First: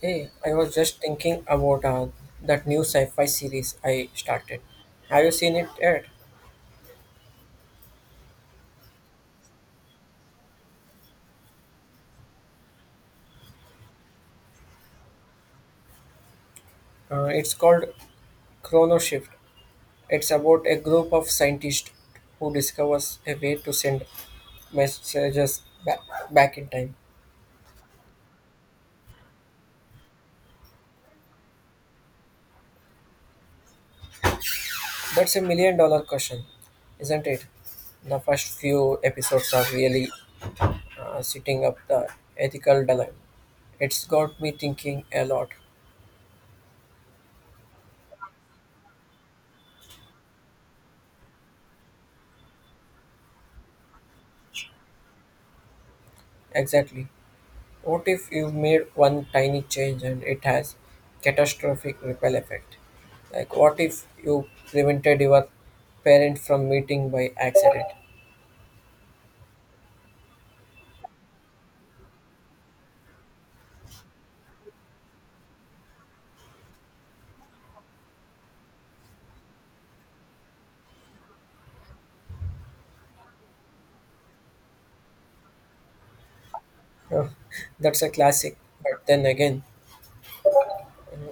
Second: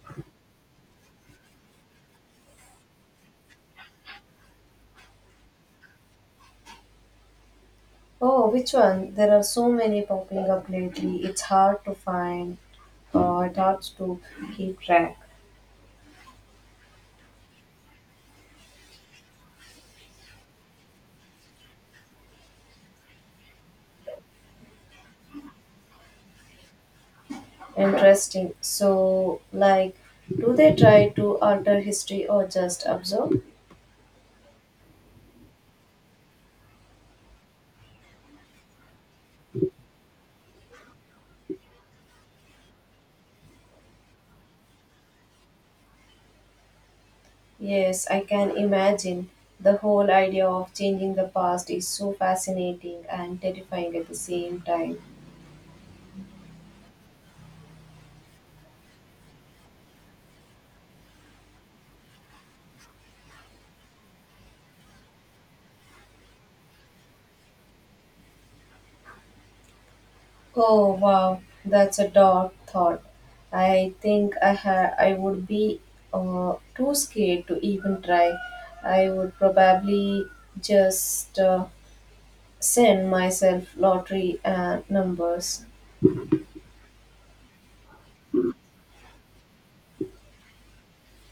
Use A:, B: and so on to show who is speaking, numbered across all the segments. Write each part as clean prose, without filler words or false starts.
A: Hey, I was just thinking about that new sci-fi series I started. Have you seen it yet?
B: Oh, which one? There are so many popping up lately. It's hard to find. It hard to keep track.
A: It's called Chrono Shift. It's about a group of scientists who discovers a way to send messages back, in time.
B: Interesting. So, like, do they try to alter history or just observe?
A: That's a million dollar question, isn't it? The first few episodes are really setting up the ethical dilemma. It's got me thinking a lot.
B: Yes, I can imagine. The whole idea of changing the past is so fascinating and terrifying at the same time.
A: Exactly. What if you made one tiny change and it has catastrophic ripple effect? Like what if you prevented your parent from meeting by accident?
B: Oh wow, that's a dark thought. I think I would be too scared to even try. I would probably just send myself lottery numbers.
A: Uh, That's a classic. But then again,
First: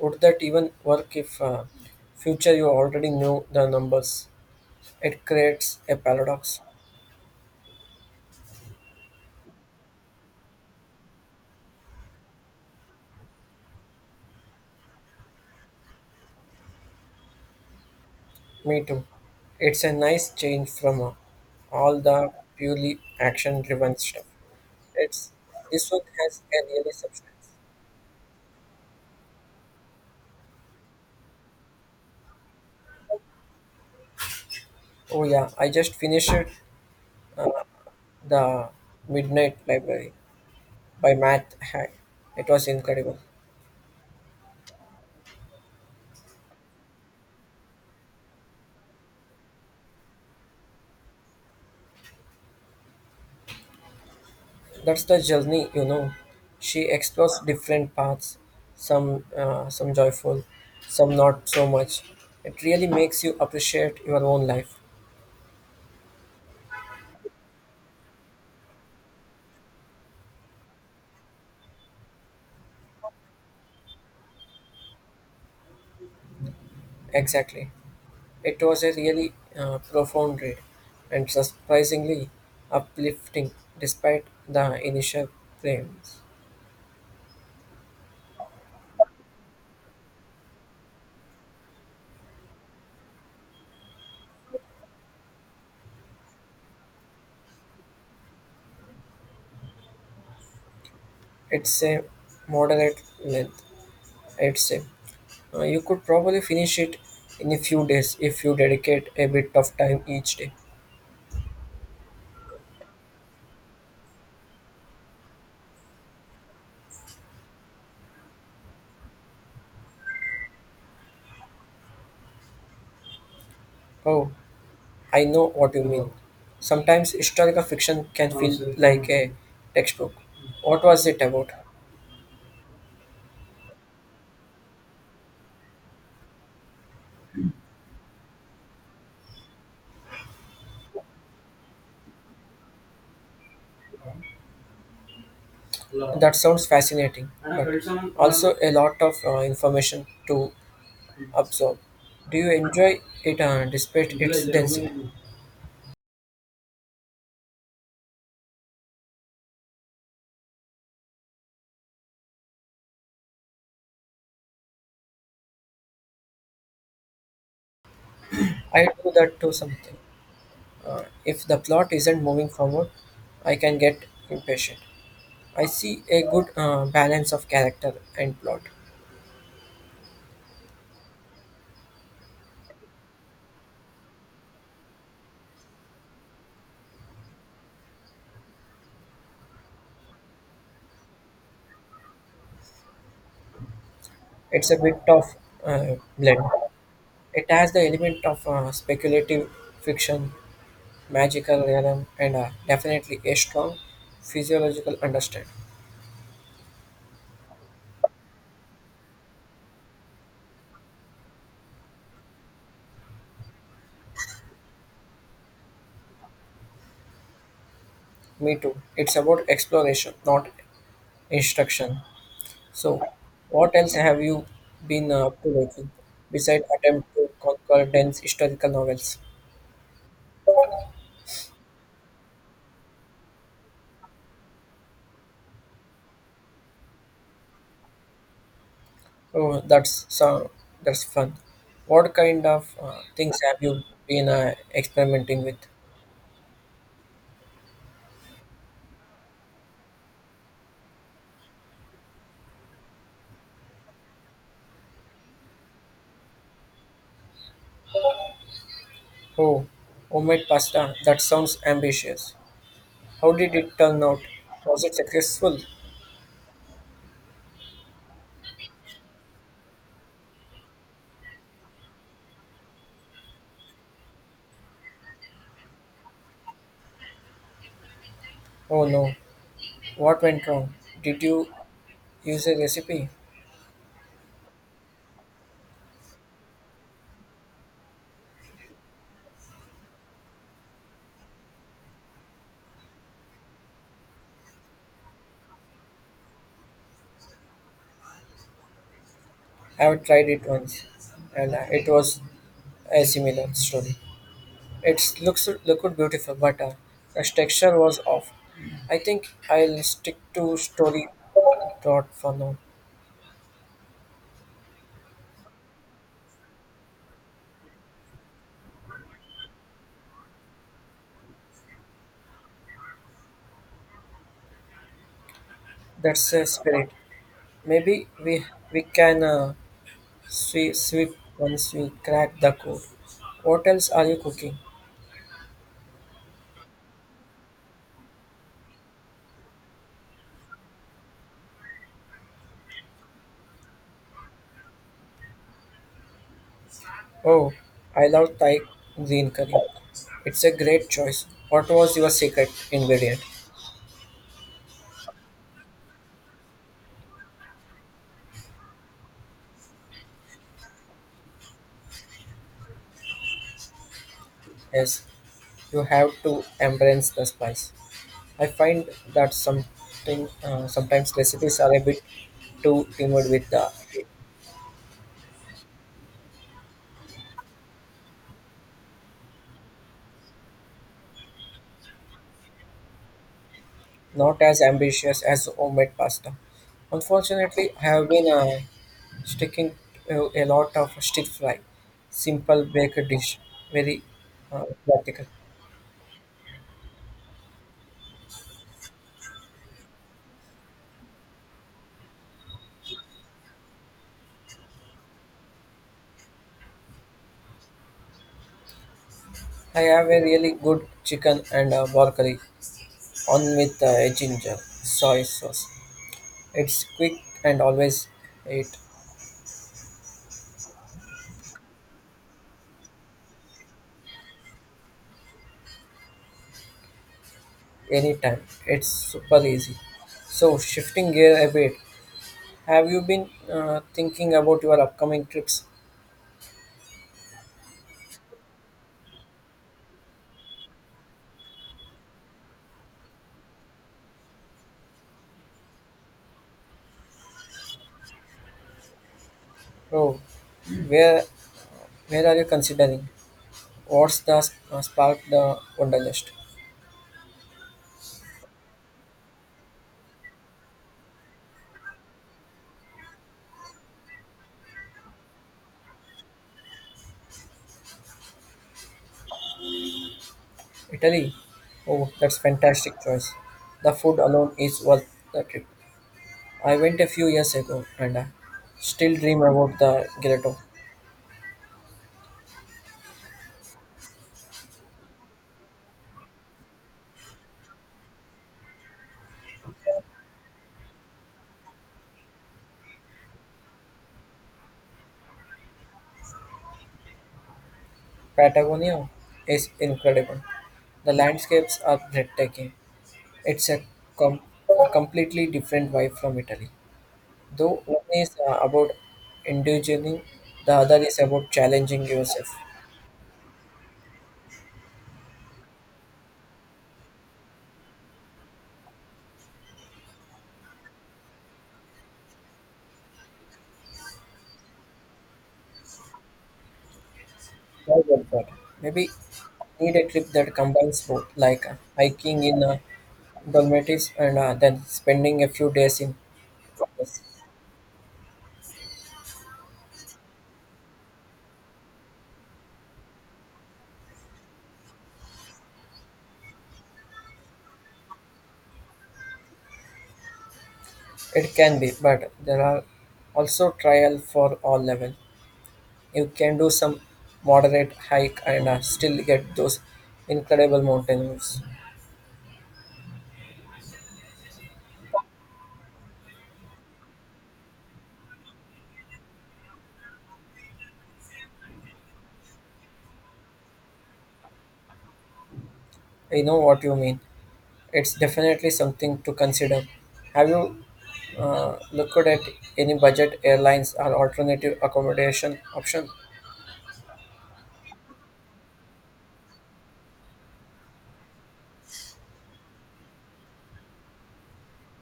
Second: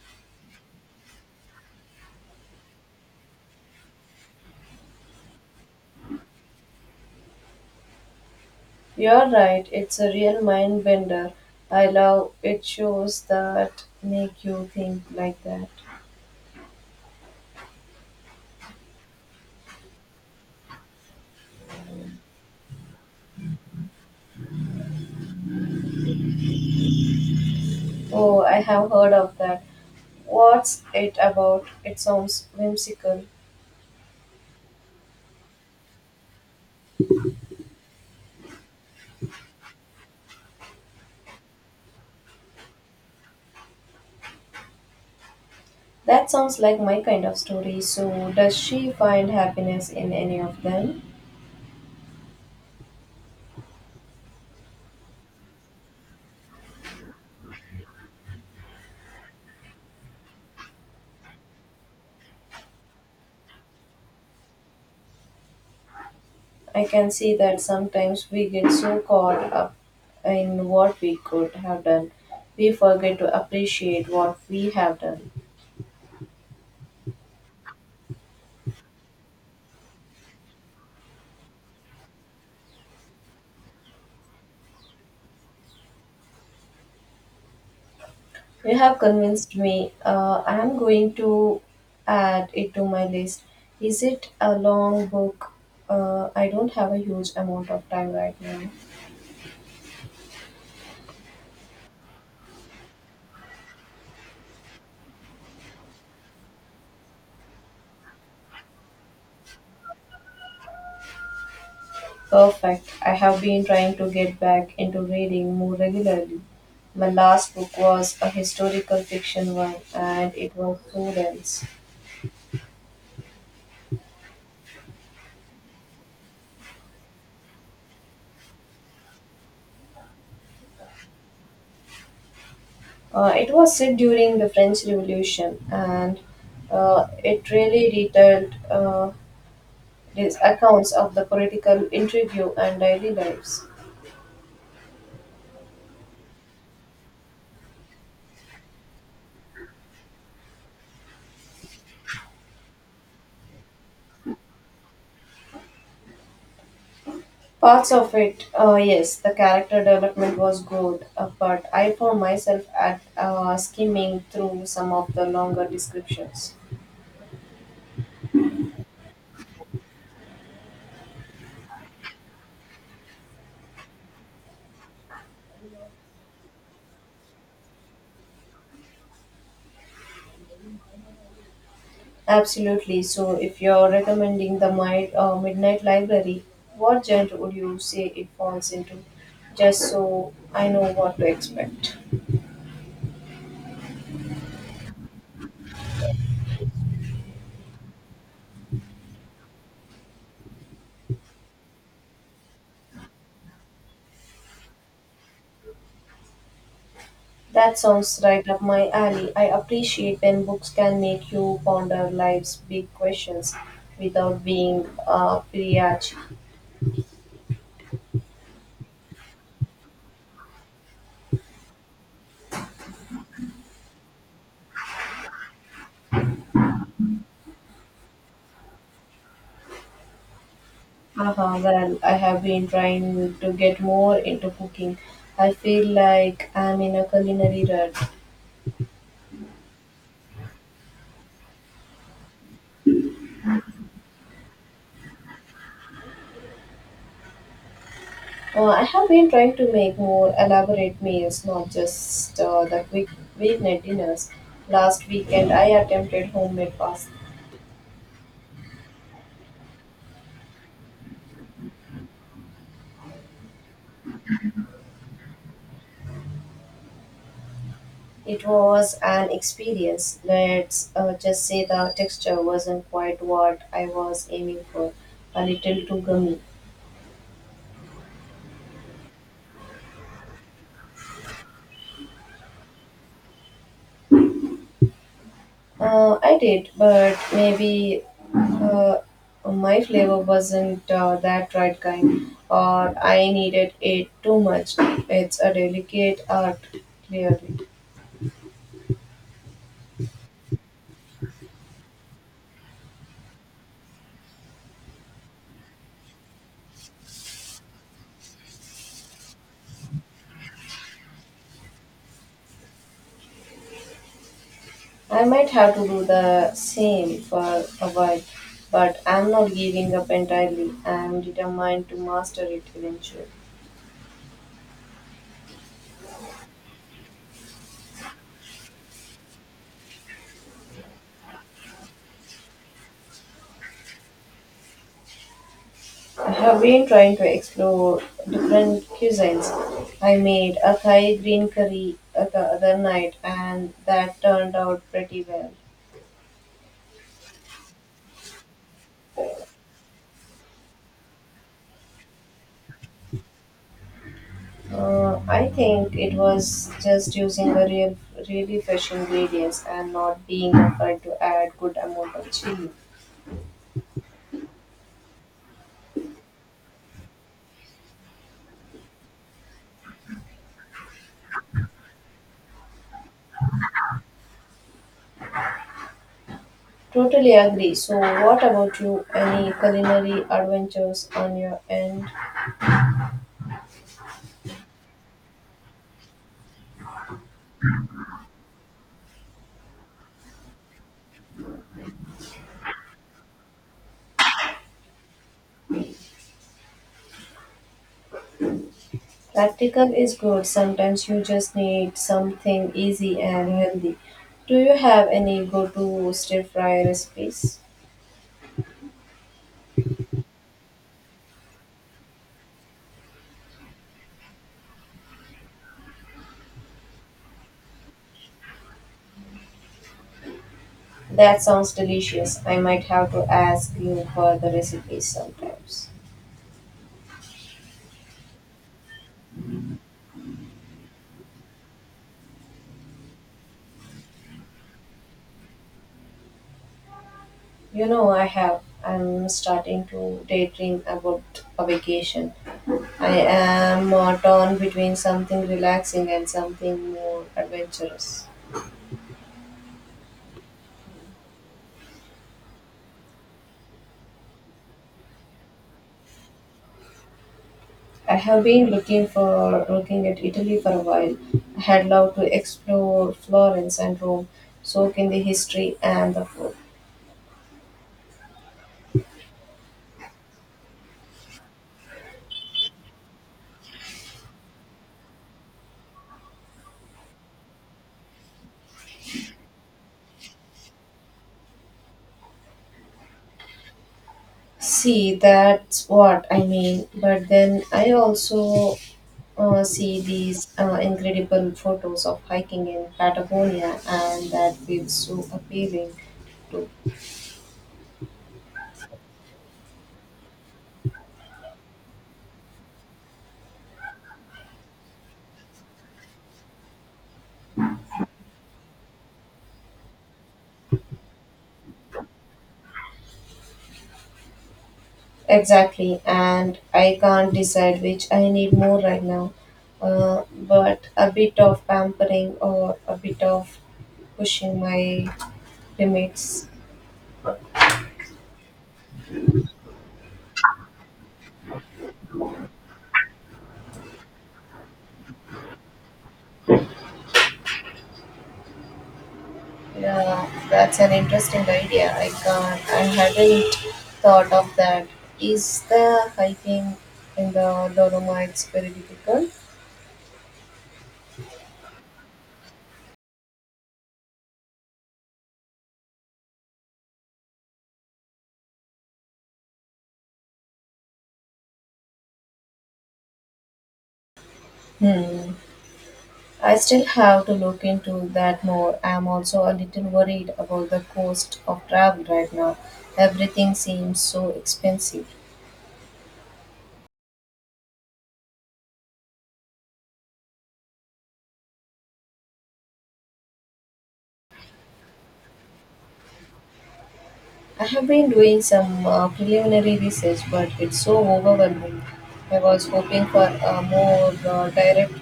A: would that even work if future you already knew the numbers? It creates a paradox.
B: You're right, it's a real mind bender. I love it shows that make you think like that.
A: Me too. It's a nice change from all the purely action-driven stuff. It's this one has a really substance.
B: Oh, I have heard of that. What's it about? It sounds whimsical.
A: Oh yeah, I just finished The Midnight Library by Matt Haig. It was incredible.
B: That sounds like my kind of story. So, does she find happiness in any of them?
A: That's the journey, you know. She explores different paths, some joyful, some not so much. It really makes you appreciate your own life.
B: I can see that sometimes we get so caught up in what we could have done, we forget to appreciate what we have done.
A: Exactly. It was a really profound read and surprisingly uplifting despite the initial claims.
B: You have convinced me. I am going to add it to my list. Is it a long book? I don't have a huge amount of time right now.
A: It's a moderate length, I'd say. You could probably finish it in a few days if you dedicate a bit of time each day.
B: Perfect. I have been trying to get back into reading more regularly. My last book was a historical fiction one, and it was so dense.
A: Oh, I know what you mean. Sometimes historical fiction can feel like a textbook. What was it about?
B: It was set during the French Revolution, and it really detailed these accounts of the political intrigue and daily lives.
A: That sounds fascinating, but also a lot of information to absorb. Do you enjoy it despite its density?
B: Parts of it, yes, the character development was good, but I found myself at skimming through some of the longer descriptions.
A: I do that to something. If the plot isn't moving forward, I can get impatient. I see a good balance of character and plot.
B: Absolutely. So, if you're recommending the Midnight Library, what genre would you say it falls into? Just so I know what to expect.
A: It's a bit of blend. It has the element of speculative fiction, magical realism, and definitely a strong physiological understanding.
B: That sounds right up my alley. I appreciate when books can make you ponder life's big questions without being preachy.
A: Me too. It's about exploration, not instruction. So, what else have you been up to lately besides attempt to conquer dense historical novels?
B: Haha, well, I have been trying to get more into cooking. I feel like I'm in a culinary rut.
A: Oh, that's so that's fun. What kind of things have you been experimenting with?
B: I have been trying to make more elaborate meals, not just the quick weeknight dinners. Last weekend, I attempted homemade pasta.
A: Oh, homemade pasta. That sounds ambitious. How did it turn out? Was it successful?
B: It was an experience. Let's just say the texture wasn't quite what I was aiming for. A little too gummy.
A: Oh no. What went wrong? Did you use a recipe?
B: I did, but maybe uh, my flavor wasn't that right kind, or I needed it too much. It's a delicate art, clearly.
A: I have tried it once, and it was a similar story. It looks looked beautiful, but the texture was off. I think I'll stick to story Dot for now.
B: I might have to do the same for a while, but I'm not giving up entirely. I'm determined to master it eventually.
A: That's a spirit. Maybe we can sweep once we crack the code. What else are you cooking?
B: I have been trying to explore different cuisines. I made a Thai green curry the other night, and that turned out pretty well.
A: Oh, I love Thai green curry. It's a great choice. What was your secret ingredient?
B: I think it was just using really fresh ingredients and not being afraid to add good amount of chili.
A: Yes, you have to embrace the spice. I find that something sometimes recipes are a bit too timid with the
B: Totally agree. So, what about you? Any culinary adventures on your end?
A: not as ambitious as homemade pasta. Unfortunately, I have been sticking to a lot of stir fry, simple baked dish, very practical.
B: Practical is good. Sometimes you just need something easy and healthy. Do you have any go to stir fry recipes?
A: I have a really good chicken and pork curry on with a ginger soy sauce. It's quick and always eat
B: That sounds delicious. I might have to ask you for the recipes sometimes.
A: anytime. It's super easy. So shifting gear a bit, have you been thinking about your upcoming trips?
B: You know, I have. I'm starting to daydream about a vacation. I am torn between something relaxing and something more adventurous.
A: Oh, where where are you considering? What's the spark the wonderlist?
B: I have been looking at Italy for a while. I had loved to explore Florence and Rome, soak in the history and the food.
A: Italy? Oh, that's fantastic choice. The food alone is worth the trip. I went a few years ago and I still dream about the gelato.
B: See, that's what I mean. But then I also see these incredible photos of hiking in Patagonia, and that feels so appealing to.
A: Patagonia is incredible. The landscapes are breathtaking. It's a com- a completely different vibe from Italy. Though one is about indulging, the other is about challenging yourself.
B: Exactly, and I can't decide which I need more right now. But a bit of pampering or a bit of pushing my limits.
A: I get that. Maybe need a trip that combines both, like hiking in Dalmatians and then spending a few days in Provence.
B: Yeah, that's an interesting idea. I can't. I hadn't thought of that. Is the hiking in the Dolomites very difficult?
A: It can be, but there are also trial for all level. You can do some moderate hike and still get those incredible mountain views.
B: Hmm. I still have to look into that more. I'm also a little worried about the cost of travel right now. Everything seems so expensive.
A: I know what you mean. It's definitely something to consider. Have you looked at any budget airlines or alternative accommodation option?
B: I have been doing some preliminary research, but it's so overwhelming. I was hoping for a more direct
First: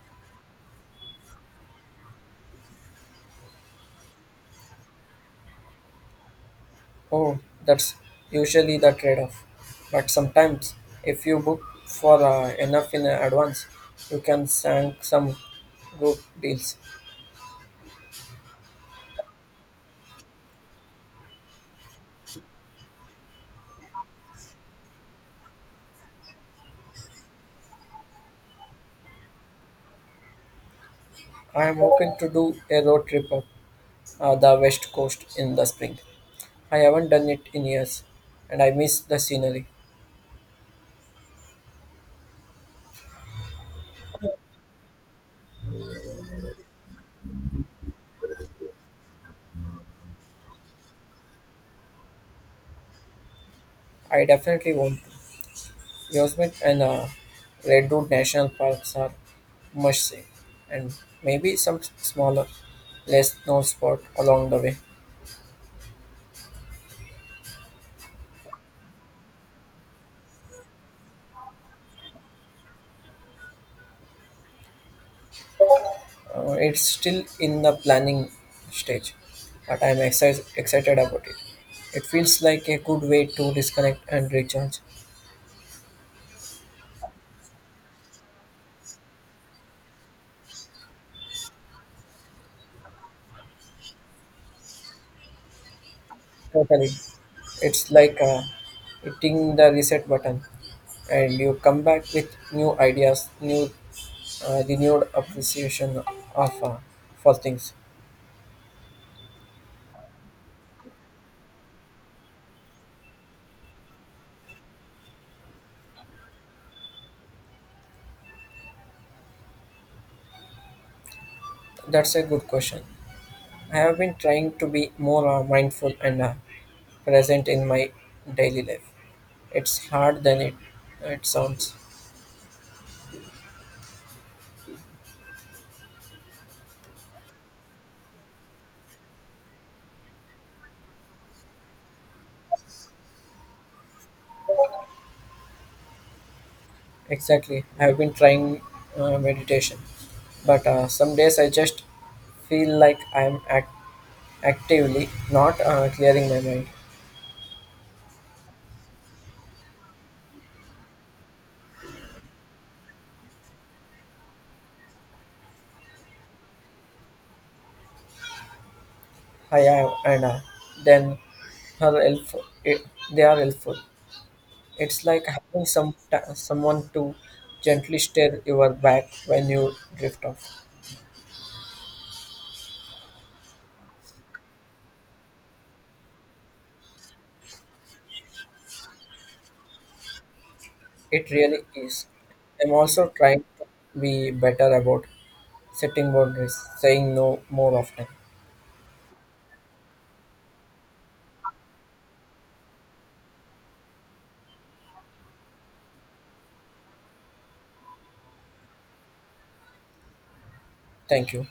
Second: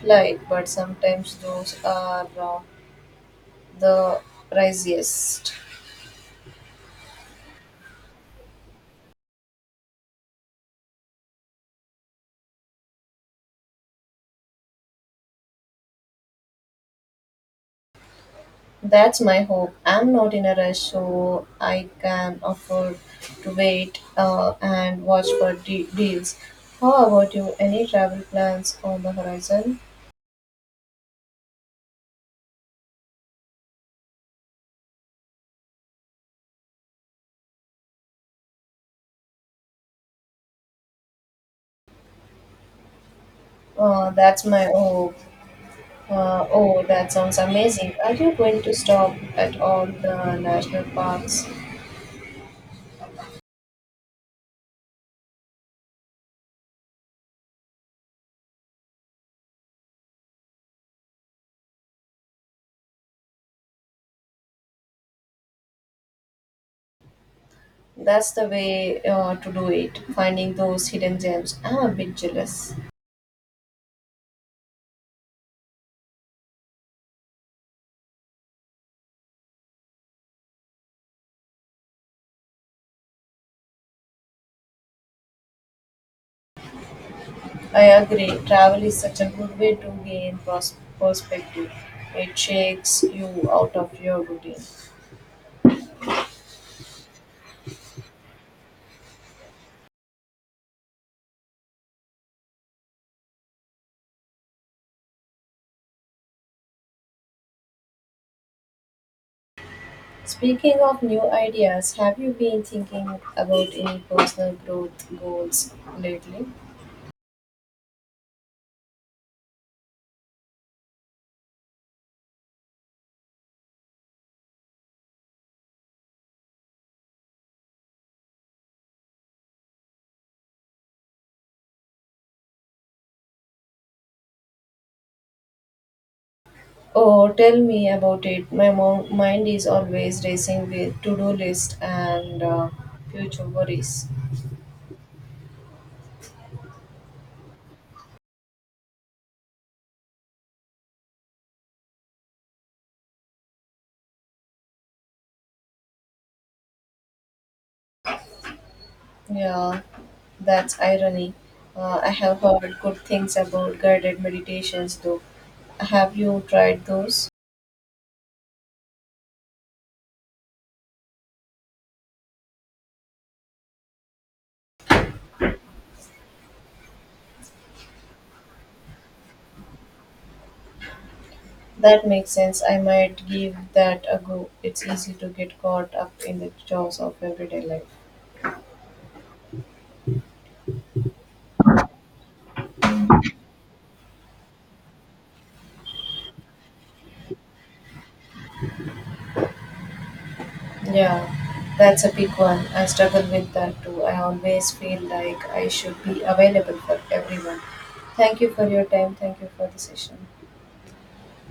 B: flight, but sometimes those are the priciest.
A: Oh, that's usually the trade off. But sometimes, if you book for enough in advance, you can sank some good deals.
B: That's my hope. I'm not in a rush, so I can afford to wait and watch for deals. How about you? Any travel plans on the horizon?
A: I am hoping to do a road trip up the west coast in the spring. I haven't done it in years, and I miss the scenery.
B: That's my hope. Oh, that sounds amazing. Are you going to stop at all the national parks?
A: I definitely want to. Yosemite and Redwood National Parks are must see, and maybe some smaller, less known spot along the way.
B: That's the way to do it, finding those hidden gems. I'm a bit jealous.
A: It's still in the planning stage, but I'm excited about it. It feels like a good way to disconnect and recharge.
B: I agree. Travel is such a good way to gain perspective. It shakes you out of your routine.
A: Totally. It's like hitting the reset button, and you come back with new ideas, new renewed appreciation of for things.
B: Speaking of new ideas, have you been thinking about any personal growth goals lately?
A: That's a good question. I have been trying to be more mindful and present in my daily life. It's hard than it sounds.
B: Oh, tell me about it. My mind is always racing with to-do list and future worries.
A: Exactly. I have been trying meditation, but some days I just feel like I'm actively not clearing my mind.
B: Yeah, that's irony. I have heard good things about guided meditations, though. Have you tried those?
A: I am, and then her helpful. It, they are helpful. It's like having someone to gently stir your back when you drift off.
B: That makes sense. I might give that a go. It's easy to get caught up in the chores of everyday life.
A: It really is. I'm also trying to be better about setting boundaries, saying no more often.
B: Yeah, that's a big one. I struggle with that too. I always feel like I should be available for everyone. Thank you for your time. Thank you for the session.
A: Thank you.